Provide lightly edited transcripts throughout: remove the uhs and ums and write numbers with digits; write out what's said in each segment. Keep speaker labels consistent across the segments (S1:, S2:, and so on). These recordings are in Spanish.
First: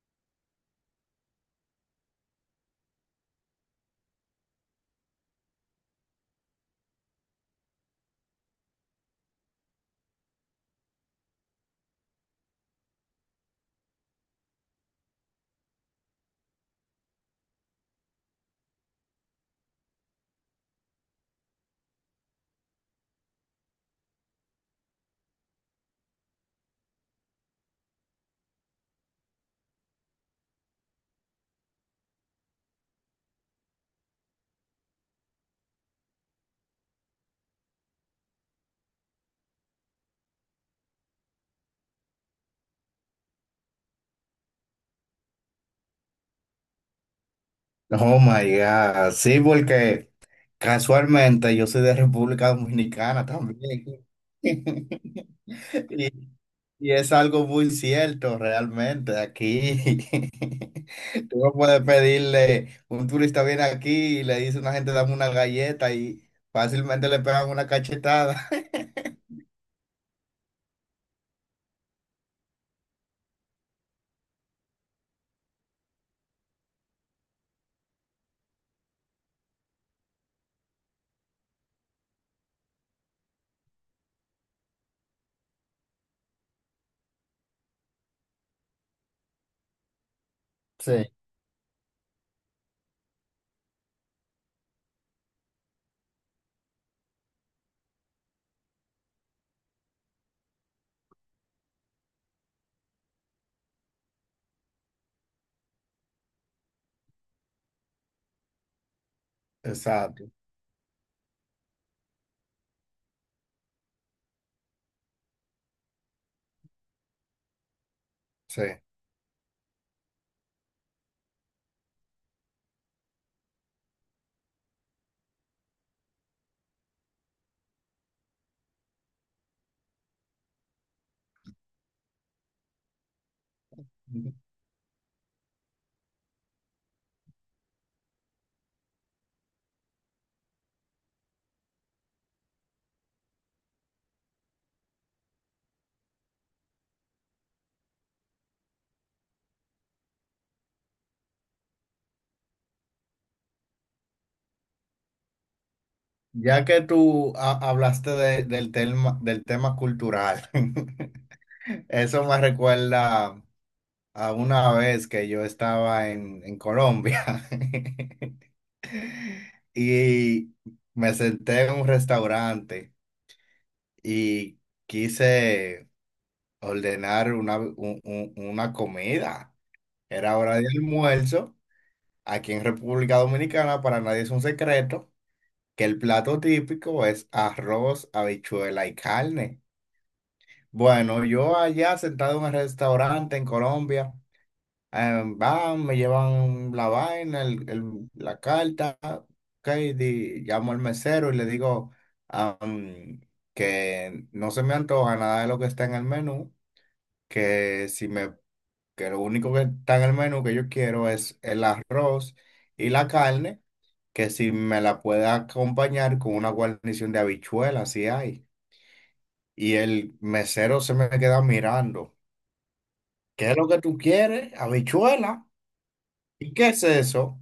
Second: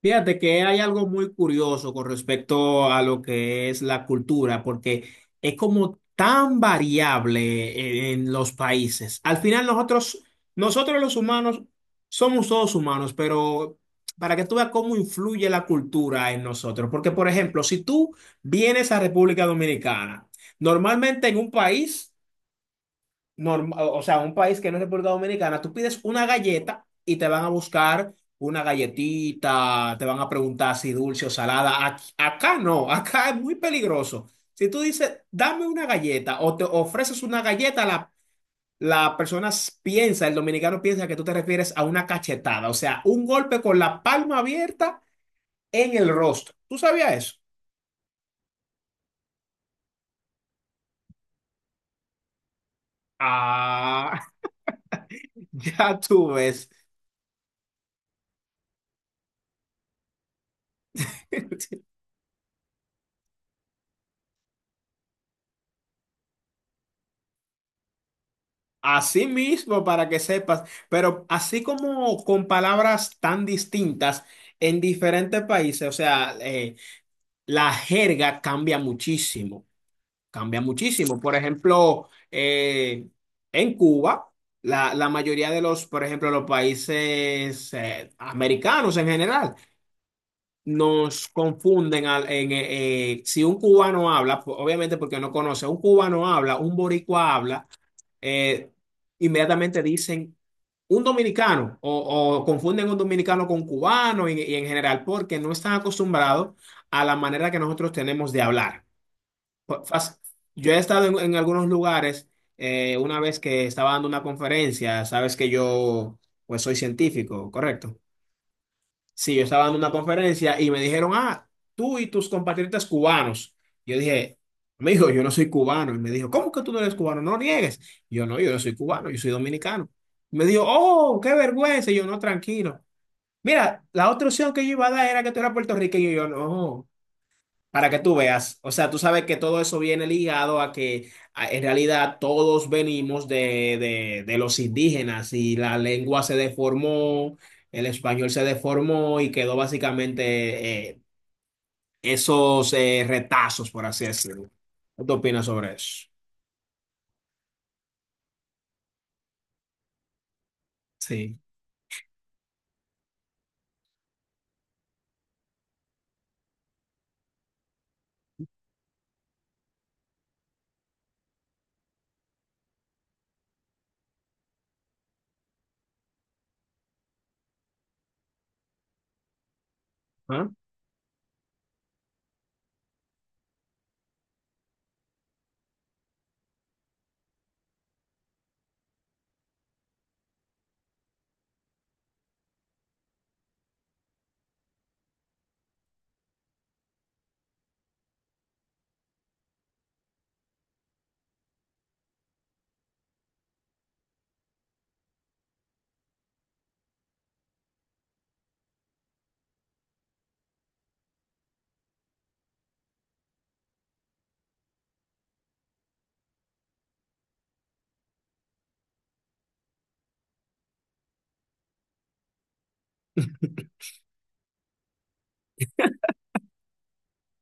S1: Fíjate que hay algo muy curioso con respecto a lo que es la cultura, porque es como tan variable en los países. Al final nosotros los humanos somos todos humanos, pero para que tú veas cómo influye la cultura en nosotros. Porque, por ejemplo, si tú vienes a República Dominicana, normalmente en un país o sea, un país que no es República Dominicana, tú pides una galleta y te van a buscar una galletita, te van a preguntar si dulce o salada. Acá no, acá es muy peligroso. Si tú dices, dame una galleta o te ofreces una galleta, la persona piensa, el dominicano piensa que tú te refieres a una cachetada, o sea, un golpe con la palma abierta en el rostro. ¿Tú sabías eso?
S2: Oh my God, sí, porque casualmente yo soy de República Dominicana también.
S1: Ah, ya
S2: Y,
S1: tú ves.
S2: y es algo muy cierto realmente aquí. Tú no puedes pedirle, un turista viene aquí y le dice a una gente dame una galleta y fácilmente le pegan una cachetada.
S1: Así mismo, para que sepas, pero así como con palabras tan distintas en diferentes países, o sea, la jerga cambia muchísimo, cambia muchísimo. Por ejemplo, en Cuba, la mayoría de los, por ejemplo, los países americanos en general,
S2: Sí,
S1: nos confunden si un cubano habla, obviamente porque no conoce, un cubano habla, un boricua habla. eh, inmediatamente dicen un dominicano o confunden un dominicano con cubano y en general porque no están acostumbrados a la manera que nosotros tenemos de hablar. Fa- fas-
S2: exacto,
S1: Yo he estado en algunos lugares, una vez que estaba dando una conferencia, sabes que yo pues soy científico, ¿correcto?
S2: sí.
S1: Sí, yo estaba dando una conferencia y me dijeron, ah, tú y tus compatriotas cubanos. Yo dije, amigo, yo no soy cubano. Y me dijo, ¿cómo que tú no eres cubano? No niegues. Yo no soy cubano, yo soy dominicano. Me dijo, oh, qué vergüenza. Y yo no, tranquilo. Mira, la otra opción que yo iba a dar era que tú eras puertorriqueño. Y yo no. Para que tú veas, o sea, tú sabes que todo eso viene ligado a que en realidad todos venimos de, de los indígenas y la lengua se deformó, el español se deformó y quedó básicamente esos retazos, por así decirlo. ¿Qué tú opinas sobre eso?
S2: Ya que hablaste del tema cultural,
S1: Sí.
S2: eso me recuerda a una vez que yo estaba en Colombia. Y me senté en un restaurante y quise ordenar una comida. Era
S1: ¿Ah?
S2: hora de almuerzo. Aquí en República Dominicana, para nadie es un secreto que el plato típico es arroz, habichuela y carne. Bueno, yo allá sentado en un restaurante en Colombia. Van, me llevan la vaina, la carta, ok, llamo al mesero y le digo am, que no se me antoja nada de lo que está en el menú, que si me, que lo único que está en el menú que yo quiero es el arroz y la carne, que si me la puede acompañar con una guarnición de habichuelas, si hay. Y el mesero se me queda mirando, ¿qué es lo que tú quieres? ¿Habichuela? ¿Y qué es eso?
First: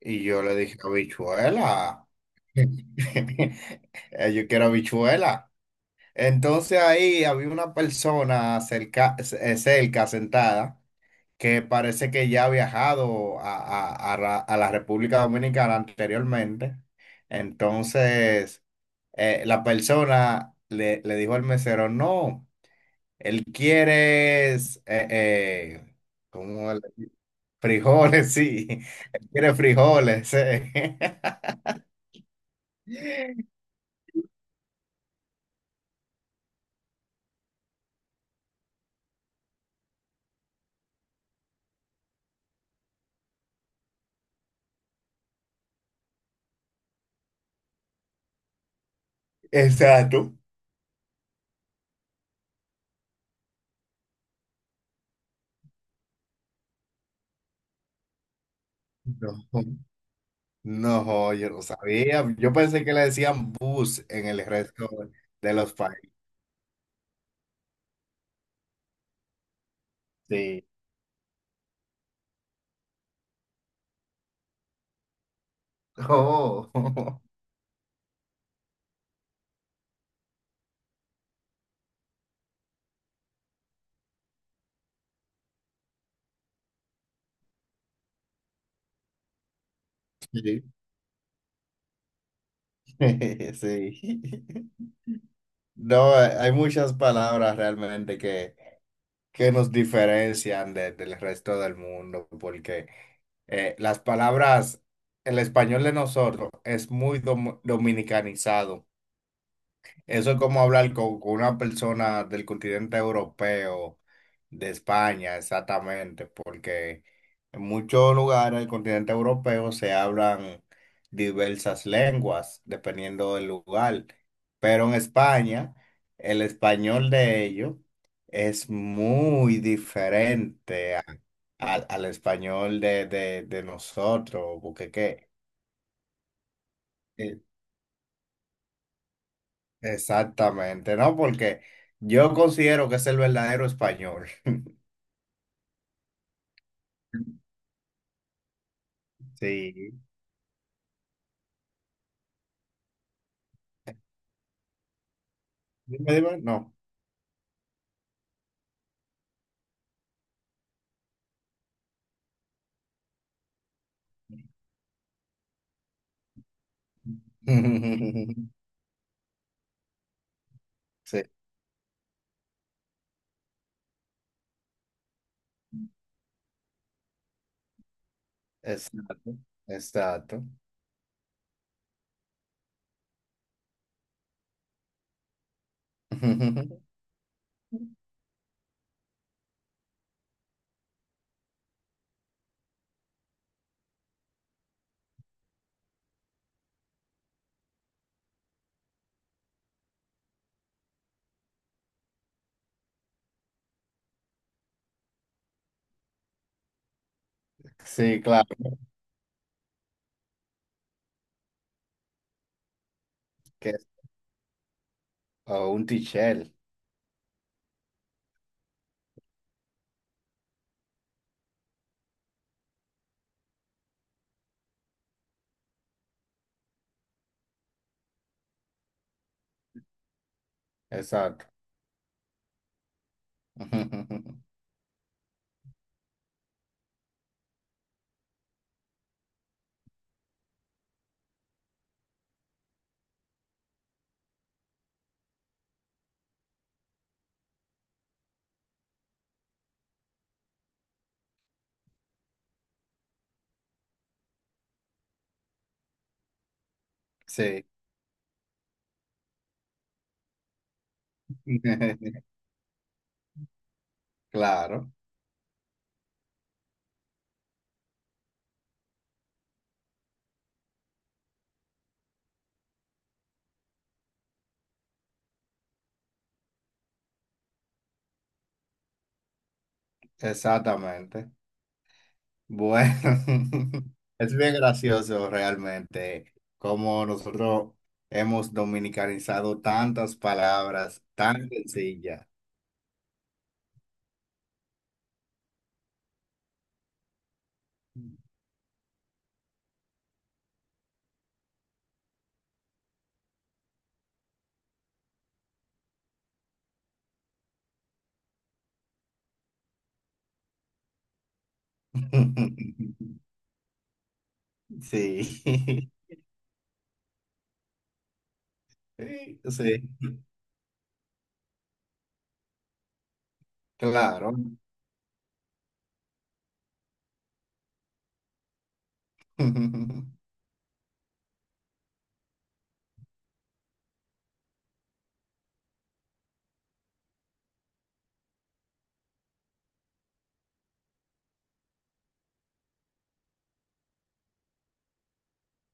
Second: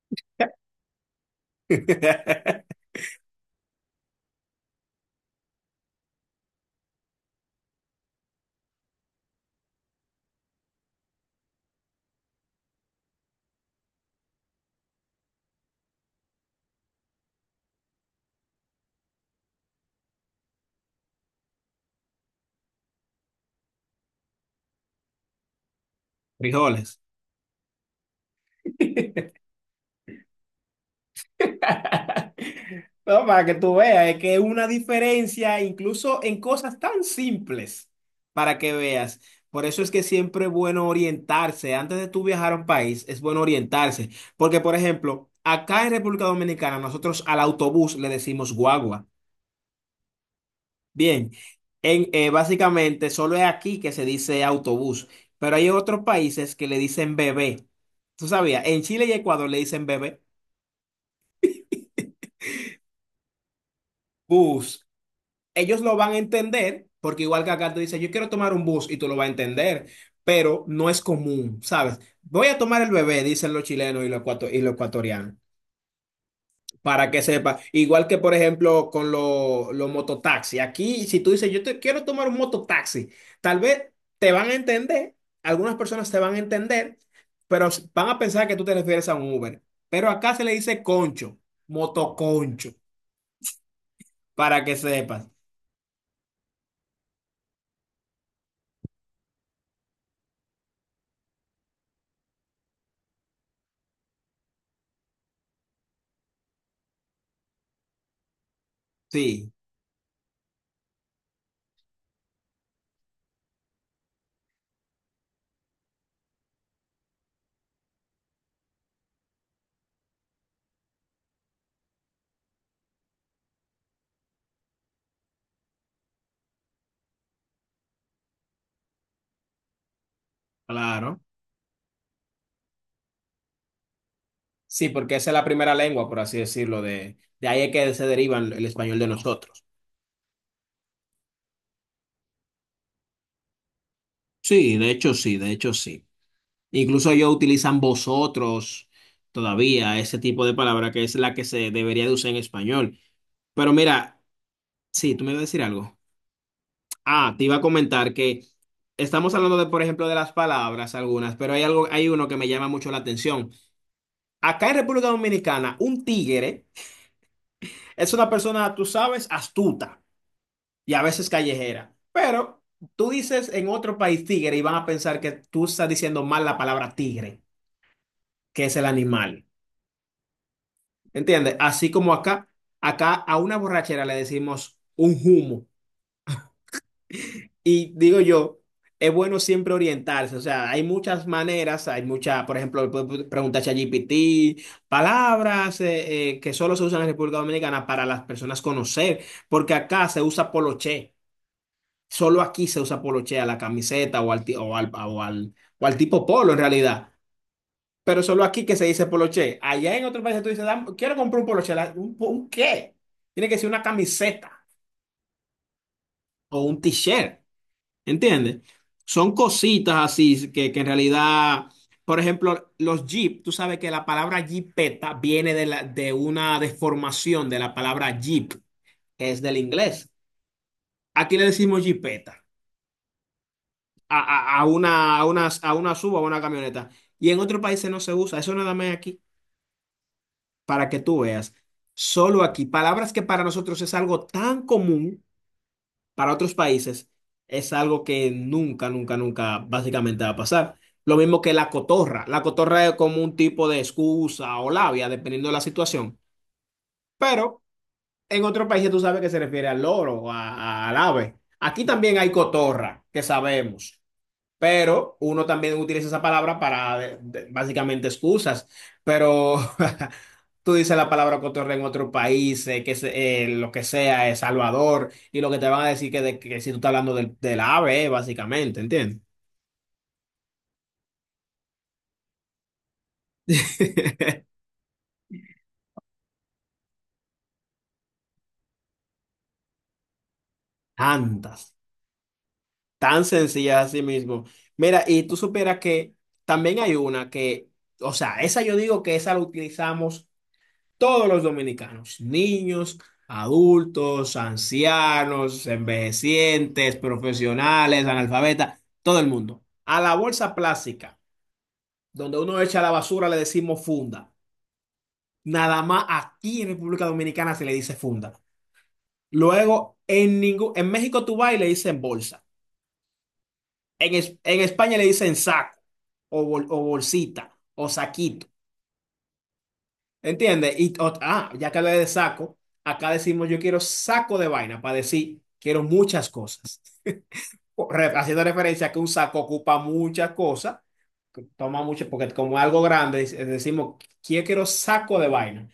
S2: Y yo le dije, habichuela. Yo quiero habichuela. Entonces ahí había una persona cerca, sentada, que parece que ya ha viajado a la República Dominicana anteriormente. Entonces, la persona le dijo al mesero, no, él quiere, es, eh, ¿cómo le-
S1: Frijoles.
S2: Frijoles, sí, él quiere frijoles,
S1: No, para que tú veas, es que es una diferencia incluso en cosas tan simples, para que veas. Por eso es que siempre es bueno orientarse. Antes de tú viajar a un país, es bueno orientarse. Porque, por ejemplo, acá en República Dominicana, nosotros al autobús le decimos guagua.
S2: Exacto.
S1: Bien, básicamente solo es aquí que se dice autobús, pero hay otros países que le dicen bebé. ¿Tú sabías? En Chile y
S2: No,
S1: Ecuador le dicen bebé.
S2: no, yo no sabía. Yo pensé que le decían bus en el
S1: Bus.
S2: resto de los
S1: Ellos lo
S2: países.
S1: van a entender, porque igual que acá tú dices, yo quiero tomar un bus y tú lo vas a entender,
S2: Sí.
S1: pero no es común, ¿sabes? Voy a tomar el bebé, dicen los chilenos y y los ecuatorianos,
S2: Oh.
S1: para que sepa. Igual que, por ejemplo, con los mototaxis. Aquí, si tú dices, yo te quiero tomar un mototaxi, tal vez te van a entender, algunas personas te van a entender, pero van a pensar que tú te refieres a un Uber. Pero acá se le
S2: Sí.
S1: dice concho, motoconcho,
S2: Sí.
S1: para que sepas.
S2: No, hay muchas palabras realmente que nos diferencian del resto del mundo, porque las palabras, el español de nosotros es muy dominicanizado.
S1: Sí,
S2: Eso es como hablar con una persona del continente europeo, de España, exactamente, porque en muchos lugares del continente europeo se hablan diversas lenguas, dependiendo del lugar, pero en España el español de ellos es muy diferente
S1: claro.
S2: al español de nosotros,
S1: Sí, porque esa es la primera lengua, por así decirlo,
S2: eh,
S1: de ahí es que se deriva el español de nosotros.
S2: exactamente, ¿no? Porque yo considero que es el verdadero español.
S1: Sí, de hecho sí, de hecho sí. Incluso ellos utilizan vosotros
S2: Sí.
S1: todavía, ese tipo de palabra que es la que se debería de usar en español. Pero mira, sí, tú me ibas a decir algo.
S2: Dime, dime, no.
S1: Ah, te iba a comentar que estamos hablando de, por ejemplo, de las palabras algunas, pero hay algo, hay uno que me llama mucho la atención. Acá en República Dominicana, un tigre es una persona, tú sabes, astuta. Y a
S2: Sí,
S1: veces callejera. Pero tú dices en otro país tigre y van a pensar que tú estás diciendo mal la palabra tigre, que es el
S2: exacto,
S1: animal.
S2: exacto.
S1: ¿Entiendes? Así como acá, acá a una borrachera le decimos un humo. Y digo yo, es bueno siempre orientarse. O sea, hay muchas maneras, hay muchas, por ejemplo, puedes preguntar a ChatGPT, palabras que solo se usan en República Dominicana para las personas conocer, porque acá se usa poloché. Solo aquí se usa poloche a la camiseta o al tipo polo en realidad.
S2: Sí,
S1: Pero solo
S2: claro,
S1: aquí que se dice poloche. Allá en otros países tú dices, quiero comprar un poloche". ¿Un, un qué? Tiene que ser
S2: que
S1: una
S2: es
S1: camiseta
S2: o un tichel,
S1: o un t-shirt. ¿Entiendes? Son cositas así que en realidad, por ejemplo, los jeep, tú sabes que la palabra jeepeta viene de una deformación de la palabra jeep, que es del inglés. Aquí le
S2: exacto.
S1: decimos jeepeta. A una suba o a una camioneta. Y en otros países no se usa, eso nada más aquí, para que tú veas. Solo aquí, palabras que para nosotros es algo tan común, para otros países es algo que nunca, nunca, nunca básicamente va a pasar. Lo mismo que la cotorra. La cotorra es como un tipo de excusa o labia, dependiendo de la situación. Pero
S2: Sí,
S1: en otros países tú sabes que se refiere al loro, al ave. Aquí también hay cotorra, que sabemos.
S2: claro,
S1: Pero uno también utiliza esa palabra para básicamente excusas, pero tú dices la palabra cotorra en otro país, lo que sea, El Salvador, y lo que te van a decir que, que si tú estás hablando del ave, básicamente, ¿entiendes?
S2: exactamente. Bueno, es bien gracioso realmente cómo nosotros hemos dominicanizado tantas palabras tan
S1: Tantas,
S2: sencillas.
S1: tan sencillas así mismo. Mira, y tú supieras que también hay una que, o sea, esa yo digo que esa la utilizamos todos los dominicanos, niños, adultos, ancianos, envejecientes, profesionales, analfabetas, todo el mundo. A la bolsa plástica, donde uno echa la basura, le decimos funda. Nada
S2: Sí,
S1: más aquí en República Dominicana se le dice funda.
S2: sí, sí,
S1: Luego, en México tú vas y le dicen bolsa.
S2: claro.
S1: En España le dicen saco o o bolsita o saquito. ¿Entiendes? Y ah, ya que hablé de saco, acá decimos yo quiero saco de vaina para decir quiero muchas cosas. Haciendo referencia a que un saco ocupa muchas cosas, que toma mucho, porque como es algo grande, decimos yo quiero saco de vaina.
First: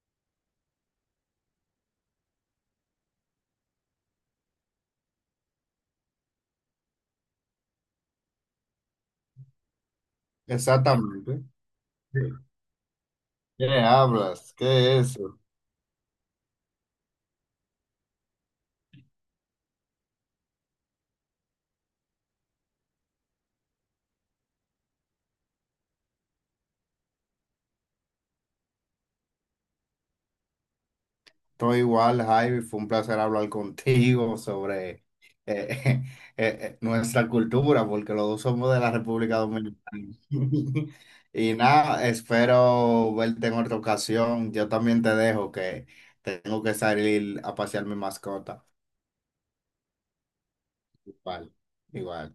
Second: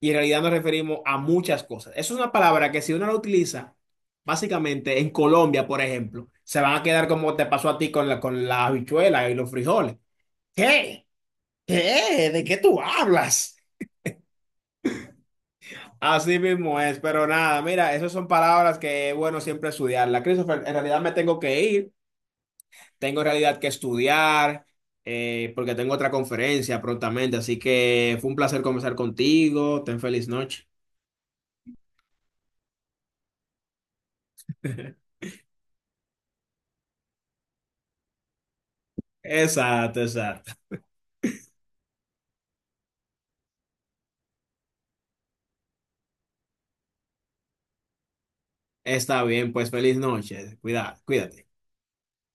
S1: Y en realidad nos referimos a muchas cosas. Eso es una palabra que si uno la utiliza, básicamente en Colombia, por ejemplo, se van a quedar como te pasó a ti con con la habichuela y los frijoles. ¿Qué?
S2: Exactamente. Sí.
S1: ¿Qué? ¿De qué tú hablas?
S2: ¿Qué hablas? ¿Qué es eso?
S1: Así mismo es, pero nada, mira, esas son palabras que es bueno siempre estudiarlas. Christopher, en realidad me tengo que ir, tengo en realidad que estudiar, porque tengo otra conferencia prontamente, así que fue un placer conversar contigo, ten feliz noche.
S2: Estoy igual, Javi. Fue un placer hablar contigo sobre eh, nuestra cultura, porque los dos somos de la República
S1: Exacto,
S2: Dominicana.
S1: exacto.
S2: Y nada, espero verte en otra ocasión. Yo también te dejo que tengo que salir a pasear mi mascota.
S1: Está bien, pues feliz noche, cuidado, cuídate.
S2: Igual, igual.